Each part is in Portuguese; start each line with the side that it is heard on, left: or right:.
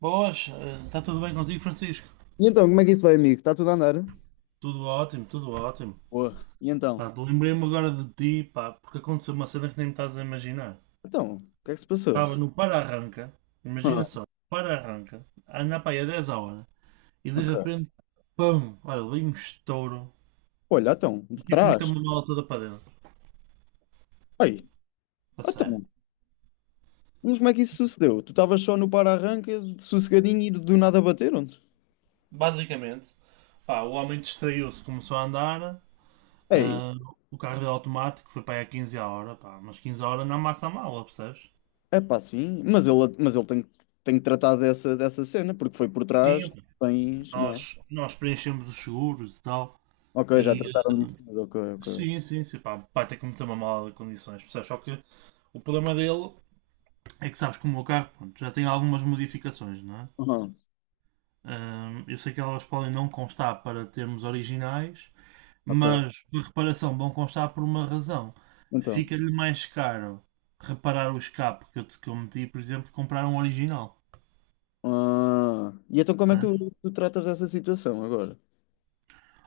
right: Boas, está tudo bem contigo, Francisco?
left: E então, como é que isso vai, amigo? Está tudo a andar?
right: Tudo ótimo, tudo ótimo.
left: Boa. E
right: Pá,
left: então?
right: lembrei-me agora de ti, pá, porque aconteceu uma cena que nem me estás a imaginar.
left: Então, o que é que se passou?
right: Estava no para-arranca, imagina
left: Ah,
right: só, para-arranca, a andar para aí a 10 a hora, e de
left: ok.
right: repente, pum, olha, dei um estouro,
left: Olha, então,
right: o
left: de
right: tipo meteu
left: trás.
right: uma mala toda para dentro,
left: Aí,
right: a sério.
left: então, mas como é que isso sucedeu? Tu estavas só no para-arranca, sossegadinho e do nada bateram-te?
right: Basicamente, pá, o homem distraiu-se, começou a andar,
left: Ei,
right: ah, o carro dele automático foi para aí a 15 a hora, pá, mas 15 a hora não amassa a mala, percebes?
left: é pá, sim, mas ele tem que tratar dessa cena, porque foi por trás,
right: Sim.
left: tens, não é?
right: Nós preenchemos os seguros e tal.
left: Ok, já
right: E
left: trataram
right: eh,
left: disso tudo, ok, ok.
right: sim, sim, sim, pá, vai ter que meter uma mala de condições, percebes? Só que o problema dele é que sabes que o meu carro pronto, já tem algumas modificações, não é?
left: Aham,
right: Eu sei que elas podem não constar para termos originais,
left: ok,
right: mas por reparação vão constar por uma razão.
left: então.
right: Fica-lhe mais caro reparar o escape que eu meti, por exemplo, comprar um original,
left: Ah, e então como é que
right: percebes?
left: tu tratas dessa situação agora?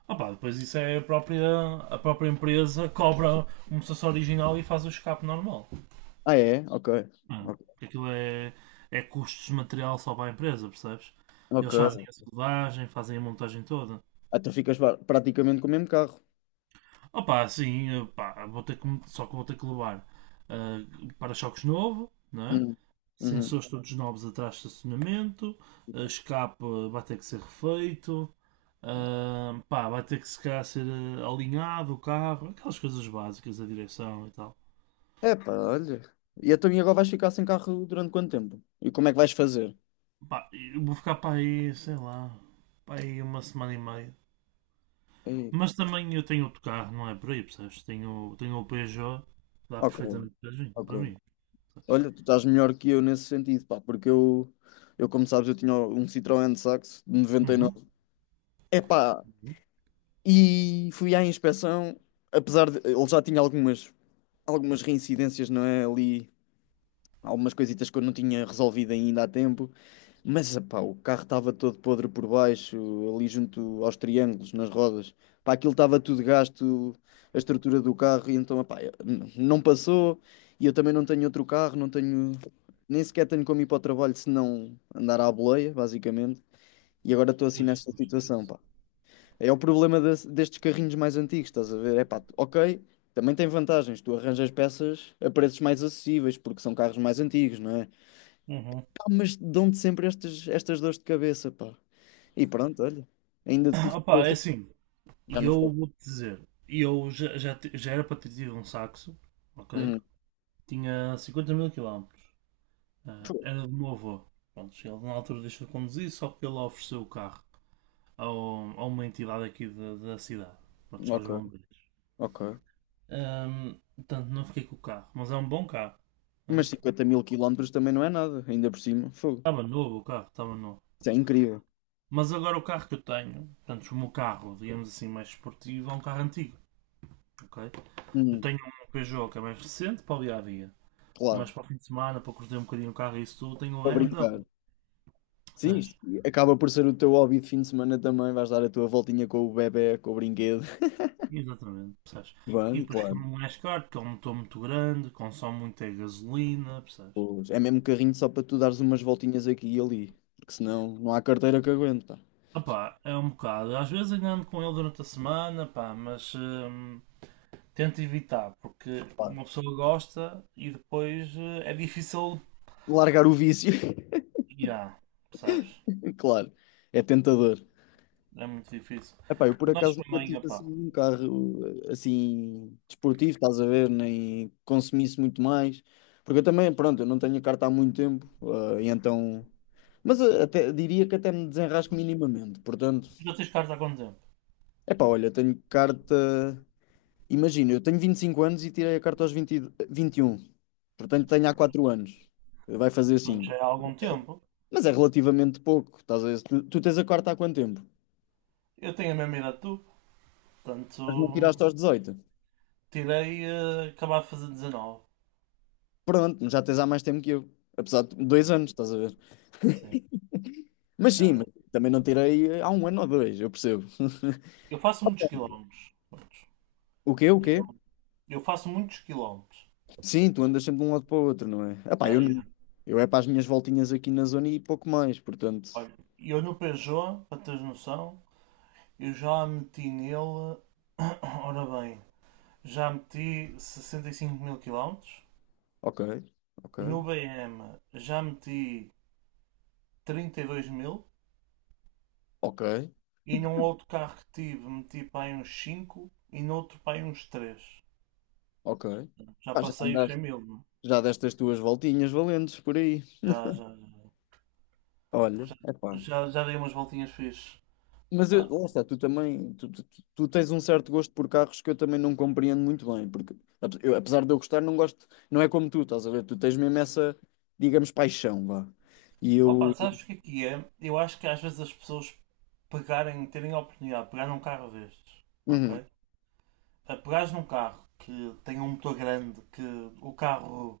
right: Ah pá, depois isso é a própria empresa cobra um processo original e faz o escape normal.
left: Ah, é? Ok.
right: Hum,
left: Ok,
right: aquilo é, é custos de material só para a empresa, percebes?
left: ok,
right: Eles fazem a soldagem, fazem a montagem toda.
left: ah, tu ficas praticamente com o mesmo carro.
right: Opa, sim pá, vou ter que, só que vou ter que levar ah, para-choques novo, não é?
left: Uhum. Uhum.
right: Sensores todos novos atrás de estacionamento, escape vai ter que ser refeito, pá, vai ter que se calhar ser alinhado o carro, aquelas coisas básicas, a direção e tal.
left: Epá, olha. E então, e agora vais ficar sem carro durante quanto tempo? E como é que vais fazer?
right: Pá, eu vou ficar para aí, sei lá, para aí uma semana e meia.
left: Ei,
right: Mas também eu tenho outro carro, não é por aí, percebes? Tenho o Peugeot, dá
left: ok,
right: perfeitamente para mim, para
left: ok.
right: mim, percebes?
left: Olha, tu estás melhor que eu nesse sentido, pá, porque eu como sabes, eu tinha um Citroën de Saxo de
right: Uhum.
left: 99. Epá,
right: Uhum.
left: e fui à inspeção, apesar de ele já tinha algumas, reincidências, não é? Ali algumas coisitas que eu não tinha resolvido ainda há tempo. Mas, pá, o carro estava todo podre por baixo, ali junto aos triângulos, nas rodas. Pá, aquilo estava tudo gasto, a estrutura do carro, e então, pá, não passou. E eu também não tenho outro carro, não tenho, nem sequer tenho como ir para o trabalho se não andar à boleia, basicamente. E agora estou assim
right: Pois,
left: nessa
right: pois,
left: situação,
right: pois.
left: pá. É o problema destes carrinhos mais antigos, estás a ver? É pá, ok, também tem vantagens, tu arranjas peças a preços mais acessíveis, porque são carros mais antigos, não é?
right: Uhum.
left: Mas dão-te sempre estas dores de cabeça, pá. E pronto, olha, ainda tive
right: Opa, é
left: força.
right: assim,
left: Já não foi.
right: eu vou-te dizer, eu já era para ter tido um saxo, ok?
left: Uhum.
right: Tinha 50 mil quilómetros. Ah,
left: Fogo.
right: era do meu avô. Pronto, ele na altura deixou de conduzir, só que ele ofereceu o carro a uma entidade aqui da cidade, pronto, aos
left: Ok,
right: bombeiros.
left: ok.
right: Portanto, não fiquei com o carro, mas é um bom carro, né?
left: Mas 50 mil quilómetros também não é nada, ainda por cima. Fogo.
right: Estava novo o carro, estava novo.
left: Isso é incrível.
right: Mas agora o carro que eu tenho, portanto, o meu carro, digamos assim, mais esportivo, é um carro antigo, ok? Eu
left: Uhum.
right: tenho um Peugeot que é mais recente para o dia a dia,
left: Claro,
right: mas para o fim de semana, para curtir um bocadinho o carro e isso tudo, tenho um
left: para brincar.
right: BMW,
left: Sim, isto
right: percebes?
left: acaba por ser o teu hobby de fim de semana também. Vais dar a tua voltinha com o bebé, com o brinquedo.
right: Exatamente, percebes? E
left: Vai,
right: depois que
left: claro.
right: não é mais caro, porque é um motor muito grande, consome muita gasolina, percebes?
left: Pois, é mesmo carrinho só para tu dares umas voltinhas aqui e ali, porque senão não há carteira que aguente, pá.
right: Opá, é um bocado. Às vezes ainda ando com ele durante a semana, pá, mas tento evitar, porque
left: Claro.
right: uma pessoa gosta e depois é difícil.
left: Largar o vício,
right: Yeah, percebes?
left: claro, é tentador.
right: É muito difícil.
left: Epá, eu por
right: Mas
left: acaso
right: para
left: nunca
right: mim,
left: tive
right: opá,
left: assim um carro assim desportivo, estás a ver, nem consumisse muito mais, porque eu também, pronto, eu não tenho a carta há muito tempo, e então, mas até diria que até me desenrasco minimamente, portanto,
right: tu já tens carta há quanto tempo?
left: epá, olha, tenho carta, imagina, eu tenho 25 anos e tirei a carta aos vinte e um, portanto tenho há 4 anos, vai fazer
right: Portanto,
left: 5,
right: já é há algum tempo.
left: mas é relativamente pouco, estás a ver, tu tens a carta há quanto tempo?
right: Eu tenho a mesma idade que tu,
left: Mas não
right: portanto,
left: tiraste aos 18.
right: tirei, acabado de fazer 19.
left: Pronto, já tens há mais tempo que eu. Apesar de dois anos, estás a ver?
right: Sim,
left: Mas
right: é
left: sim, mas
right: verdade.
left: também não tirei há um ano ou dois, eu percebo.
right: Eu faço muitos quilómetros. Prontos.
left: O quê? O
right: E
left: quê?
right: Eu, eu faço muitos quilómetros.
left: Sim, tu andas sempre de um lado para o outro, não é? Ah pá, eu
right: Ah, eu,
left: não. Eu é para as minhas voltinhas aqui na zona e pouco mais, portanto.
right: Olha, eu no Peugeot, para teres noção, eu já meti nele. Ora bem, já meti 65 mil quilómetros.
left: Ok, ok,
right: No B M já meti 32 mil.
left: ok,
right: E num outro carro que tive meti para aí uns 5 e no outro para aí uns três.
left: ok.
right: Já
left: Pá, já
right: passei os 100
left: andaste,
right: mil.
left: já deste as tuas voltinhas valentes por aí.
right: Já, já,
left: Olha,
right: já,
left: é
right: já,
left: pá.
right: já, já dei umas voltinhas fixe.
left: Mas eu,
right: Pá,
left: lá está, tu também, tu tens um certo gosto por carros que eu também não compreendo muito bem, porque eu, apesar de eu gostar, não gosto, não é como tu, estás a ver? Tu tens mesmo essa, digamos, paixão, vá. E
right: opa,
left: eu,
right: sabes o que é que é? Eu acho que às vezes as pessoas pegarem, terem a oportunidade de pegar num carro destes,
left: uhum,
right: ok? A pegares num carro que tem um motor grande, que o carro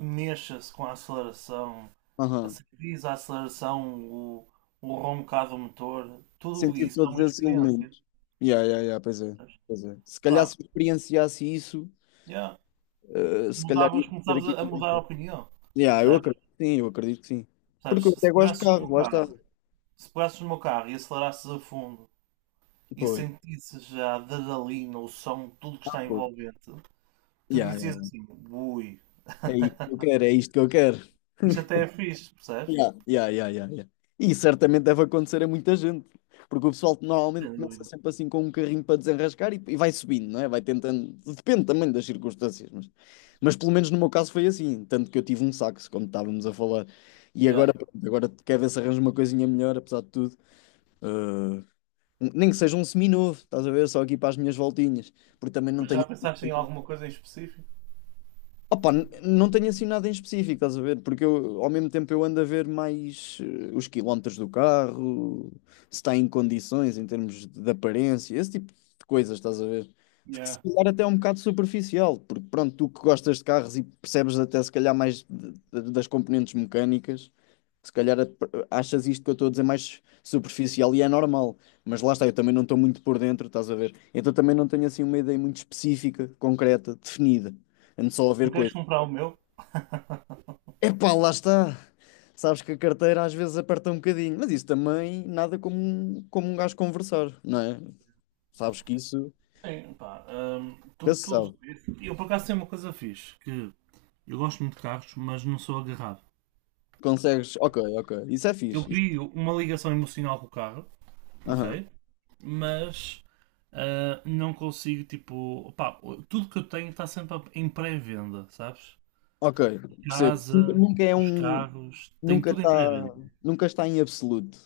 right: mexa-se com a aceleração, a
left: aham,
right: serviço, a aceleração, o roncar do motor, tudo
left: sentir
right: isso é
left: todos
right: uma
left: esses
right: experiência.
left: elementos. Yeah, yeah, yeah, pois é,
right: Percebes?
left: pois é. Se calhar
right: Pá,
left: se experienciasse isso,
right: yeah.
left: se calhar ia
right: Mudavas,
left: ter
right: começavas
left: aqui
right: a
left: com
right: mudar a
left: coisa.
right: opinião,
left: Yeah, eu
right: percebes?
left: acredito, que sim, eu acredito que sim. Porque eu
right: Percebes?
left: até
right: Se
left: gosto de
right: pegasses no
left: carros,
right: meu
left: lá está.
right: carro, se pegasses no meu carro e acelerasses a fundo e
left: Pois,
right: sentisses já a adrenalina, o som, tudo que
left: ah,
right: está
left: pois.
right: envolvente, tu
left: Yeah,
right: dizias
left: yeah.
right: assim, ui,
left: É isto que eu quero, é isto que eu quero.
right: isto até é fixe, percebes?
left: Yeah, yeah, yeah, yeah, yeah. E certamente deve acontecer a muita gente, porque o pessoal normalmente
right: Sem
left: começa
right: dúvida.
left: sempre assim com um carrinho para desenrascar e vai subindo, não é? Vai tentando, depende também das circunstâncias, mas pelo menos no meu caso foi assim, tanto que eu tive um saxo, como estávamos a falar, e agora,
right: Yeah.
left: pronto, agora quer ver se arranjo uma coisinha melhor, apesar de tudo. Ah, nem que seja um seminovo, estás a ver, só aqui para as minhas voltinhas, porque também não
right: Mas já
left: tenho.
right: pensaste em alguma coisa em específico?
left: Opa, não tenho assim nada em específico, estás a ver? Porque eu, ao mesmo tempo eu ando a ver mais os quilómetros do carro, se está em condições em termos de aparência, esse tipo de coisas, estás a ver? Que se
right: Yeah.
left: calhar até é um bocado superficial, porque pronto, tu que gostas de carros e percebes até se calhar mais das componentes mecânicas, se calhar achas isto que eu estou a dizer mais superficial e é normal, mas lá está, eu também não estou muito por dentro, estás a ver? Então também não tenho assim uma ideia muito específica, concreta, definida. Ando só a ver
right: Não queres
left: coisas.
right: comprar o meu?
left: Epá, lá está. Sabes que a carteira às vezes aperta um bocadinho, mas isso também nada como, como um gajo conversar, não é? Sabes que isso
right: Bem, pá,
left: nunca se sabe.
right: eu por acaso tenho uma coisa fixe, que eu gosto muito de carros, mas não sou agarrado.
left: Consegues, ok, ok, isso é
right: Eu
left: fixe. Isso.
right: crio uma ligação emocional com o carro,
left: Aham,
right: ok? Mas não consigo, tipo, pá, tudo que eu tenho está sempre em pré-venda, sabes?
left: ok, percebo. Nunca,
right: Casa,
left: nunca é
right: os
left: um.
right: carros, tem
left: Nunca
right: tudo em
left: está.
right: pré-venda.
left: Nunca está em absoluto.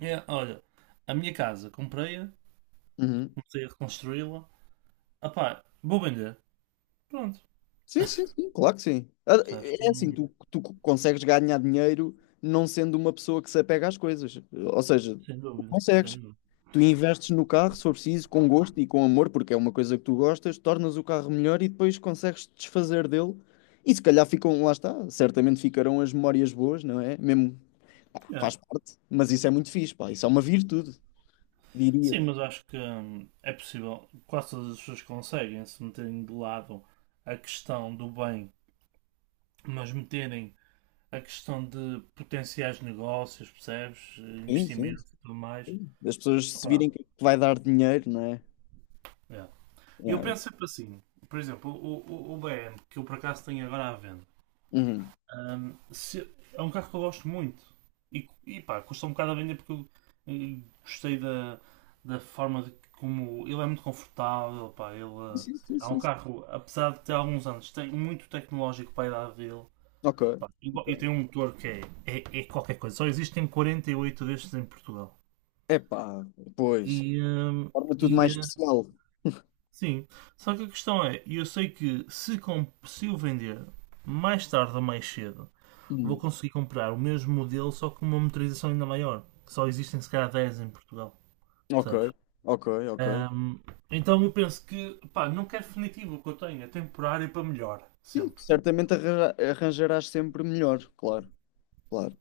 right: É, olha, a minha casa, comprei-a,
left: Uhum.
right: comecei a reconstruí-la, ah pá, vou vender, pronto,
left: Sim, sim, sim, claro que sim. Ah,
right: sabes?
left: é assim, tu consegues ganhar dinheiro não sendo uma pessoa que se apega às coisas. Ou seja,
right: Sem
left: tu
right: dúvida, sem
left: consegues.
right: dúvida.
left: Tu investes no carro, se for preciso, com gosto e com amor, porque é uma coisa que tu gostas, tornas o carro melhor e depois consegues te desfazer dele. E se calhar ficam, lá está, certamente ficarão as memórias boas, não é? Mesmo, pá,
right: É.
left: faz parte, mas isso é muito fixe, pá, isso é uma virtude, diria.
right: Sim, mas acho que é possível. Quase todas as pessoas conseguem se meterem de lado a questão do bem, mas meterem a questão de potenciais negócios, percebes?
left: Sim, sim,
right: Investimentos e tudo mais.
left: sim. As pessoas se
right: Opa,
left: virem que vai dar dinheiro, não é?
right: é. Eu
left: Yeah.
right: penso sempre assim. Por exemplo, o BM, que eu por acaso tenho agora à venda,
left: Uhum.
right: Ahm, se- é um carro que eu gosto muito. E pá, custa um bocado a vender porque eu gostei da forma de como ele é muito confortável. Pá, ele
left: Sim, sim,
right: é um
left: sim, sim.
right: carro, apesar de ter alguns anos, tem muito tecnológico para a idade dele.
left: Ok. Ok.
right: Pá, e tem um motor que é qualquer coisa. Só existem 48 destes em Portugal.
left: Epá, pois.
right: E, ahm,
left: Torna
right: e
left: tudo mais
right: eh,
left: especial.
right: sim, só que a questão é: eu sei que se o vender mais tarde ou mais cedo vou
left: Hum.
right: conseguir comprar o mesmo modelo, só com uma motorização ainda maior. Que só existem se calhar 10 em Portugal,
left: Ok,
right: percebes?
left: ok, ok.
right: Ahm, então eu penso que, pá, não quero definitivo o que eu tenho, é temporário para melhor,
left: Sim,
right: sempre.
left: certamente arranjarás sempre melhor, claro, claro.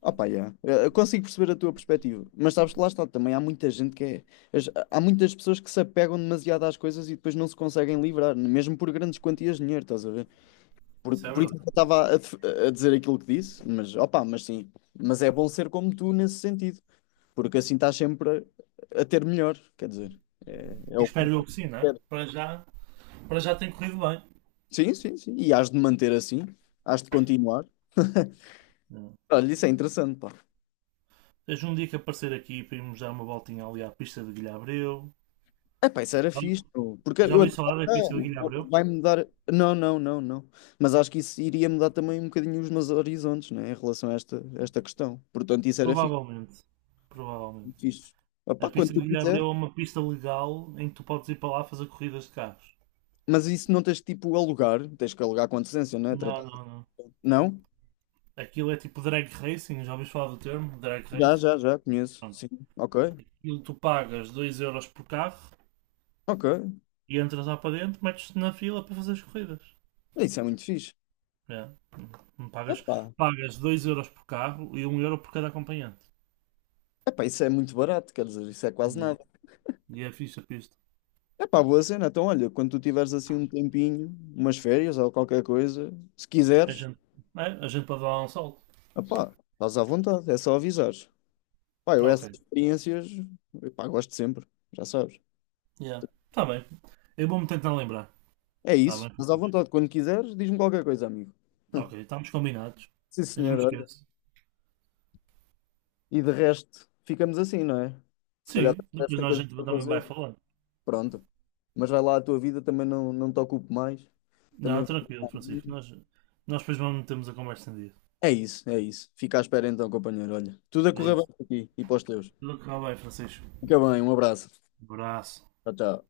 left: Opa, yeah. Eu consigo perceber a tua perspectiva, mas sabes que lá está, também há muita gente que é. Há muitas pessoas que se apegam demasiado às coisas e depois não se conseguem livrar, mesmo por grandes quantias de dinheiro, estás a ver? Por,
right: Isso é
left: por isso
right: verdade.
left: que eu estava a dizer aquilo que disse, mas opa, mas sim. Mas é bom ser como tu nesse sentido, porque assim estás sempre a ter melhor, quer dizer, é
right: E
left: o que.
right: espero eu que sim, né? Para já tem corrido bem.
left: Sim, sim, sim. E hás de manter assim, hás de continuar.
right: Hum.
left: Olha, isso é interessante, pá.
right: Seja um dia que aparecer aqui para irmos dar uma voltinha ali à pista de Guilherme Abreu.
left: Epá, isso era fixe, pô, porque
right: Já
left: eu
right: ouvi falar da
left: ah,
right: pista de Guilherme Abreu.
left: vai mudar. Não, não, não, não. Mas acho que isso iria mudar também um bocadinho os meus horizontes, né, em relação a esta questão. Portanto, isso era fixe,
right: Provavelmente. Provavelmente.
left: muito fixe.
right: A
left: Epá, quando
right: pista de
left: tu
right: Guilherme
left: quiser.
right: Abreu é uma pista legal em que tu podes ir para lá fazer corridas de carros.
left: Mas isso não tens que, tipo alugar, tens que alugar com antecedência, não é?
right: Não, não, não.
left: Não?
right: Aquilo é tipo drag racing, já ouviste falar do termo? Drag
left: Já,
right: race?
left: já, já, conheço.
right: Pronto.
left: Sim. Ok,
right: Aquilo tu pagas 2 euros por carro
left: ok.
right: e entras lá para dentro, metes-te na fila para fazer as corridas.
left: Isso é muito fixe.
right: É. Hum, Pagas,
left: Epá.
right: pagas 2€ euros por carro e 1 euro por cada acompanhante.
left: Epá, isso é muito barato, quer dizer, isso é quase
right: Yeah.
left: nada.
right: E é fixe a pista.
left: Epá, boa cena. Então, olha, quando tu tiveres assim um tempinho, umas férias ou qualquer coisa, se
right: A
left: quiseres.
right: gente, a gente pode dar lá um salto.
left: Ah pá, estás à vontade, é só avisares. Pá, eu
right: Ok.
left: essas experiências, epá, gosto sempre, já sabes.
right: Yeah. Tá bem. Eu vou-me tentar lembrar.
left: É
right: Tá
left: isso,
right: bem,
left: estás à
right: Francisco.
left: vontade. Quando quiseres, diz-me qualquer coisa, amigo.
right: Ok, estamos combinados.
left: Sim,
right: Eu não me
left: senhor, olha.
right: esqueço.
left: E de resto, ficamos assim, não é? Se calhar
right: Sim,
left: também deves
right: depois
left: ter
right: nós a
left: coisas
right: gente
left: para
right: também vai
left: fazer.
right: falar.
left: Pronto. Mas vai lá a tua vida, também não te ocupo mais. Também
right: Não,
left: vou
right: tranquilo,
left: ficar à
right: Francisco.
left: minha.
right: Nós depois vamos metemos a conversa em dia.
left: É isso, é isso. Fica à espera então, companheiro. Olha, tudo a
right: É
left: correr bem
right: isso.
left: por aqui e para os teus.
right: Tudo correu bem, Francisco.
left: Fica bem, um abraço.
right: Abraço.
left: Tchau, tchau.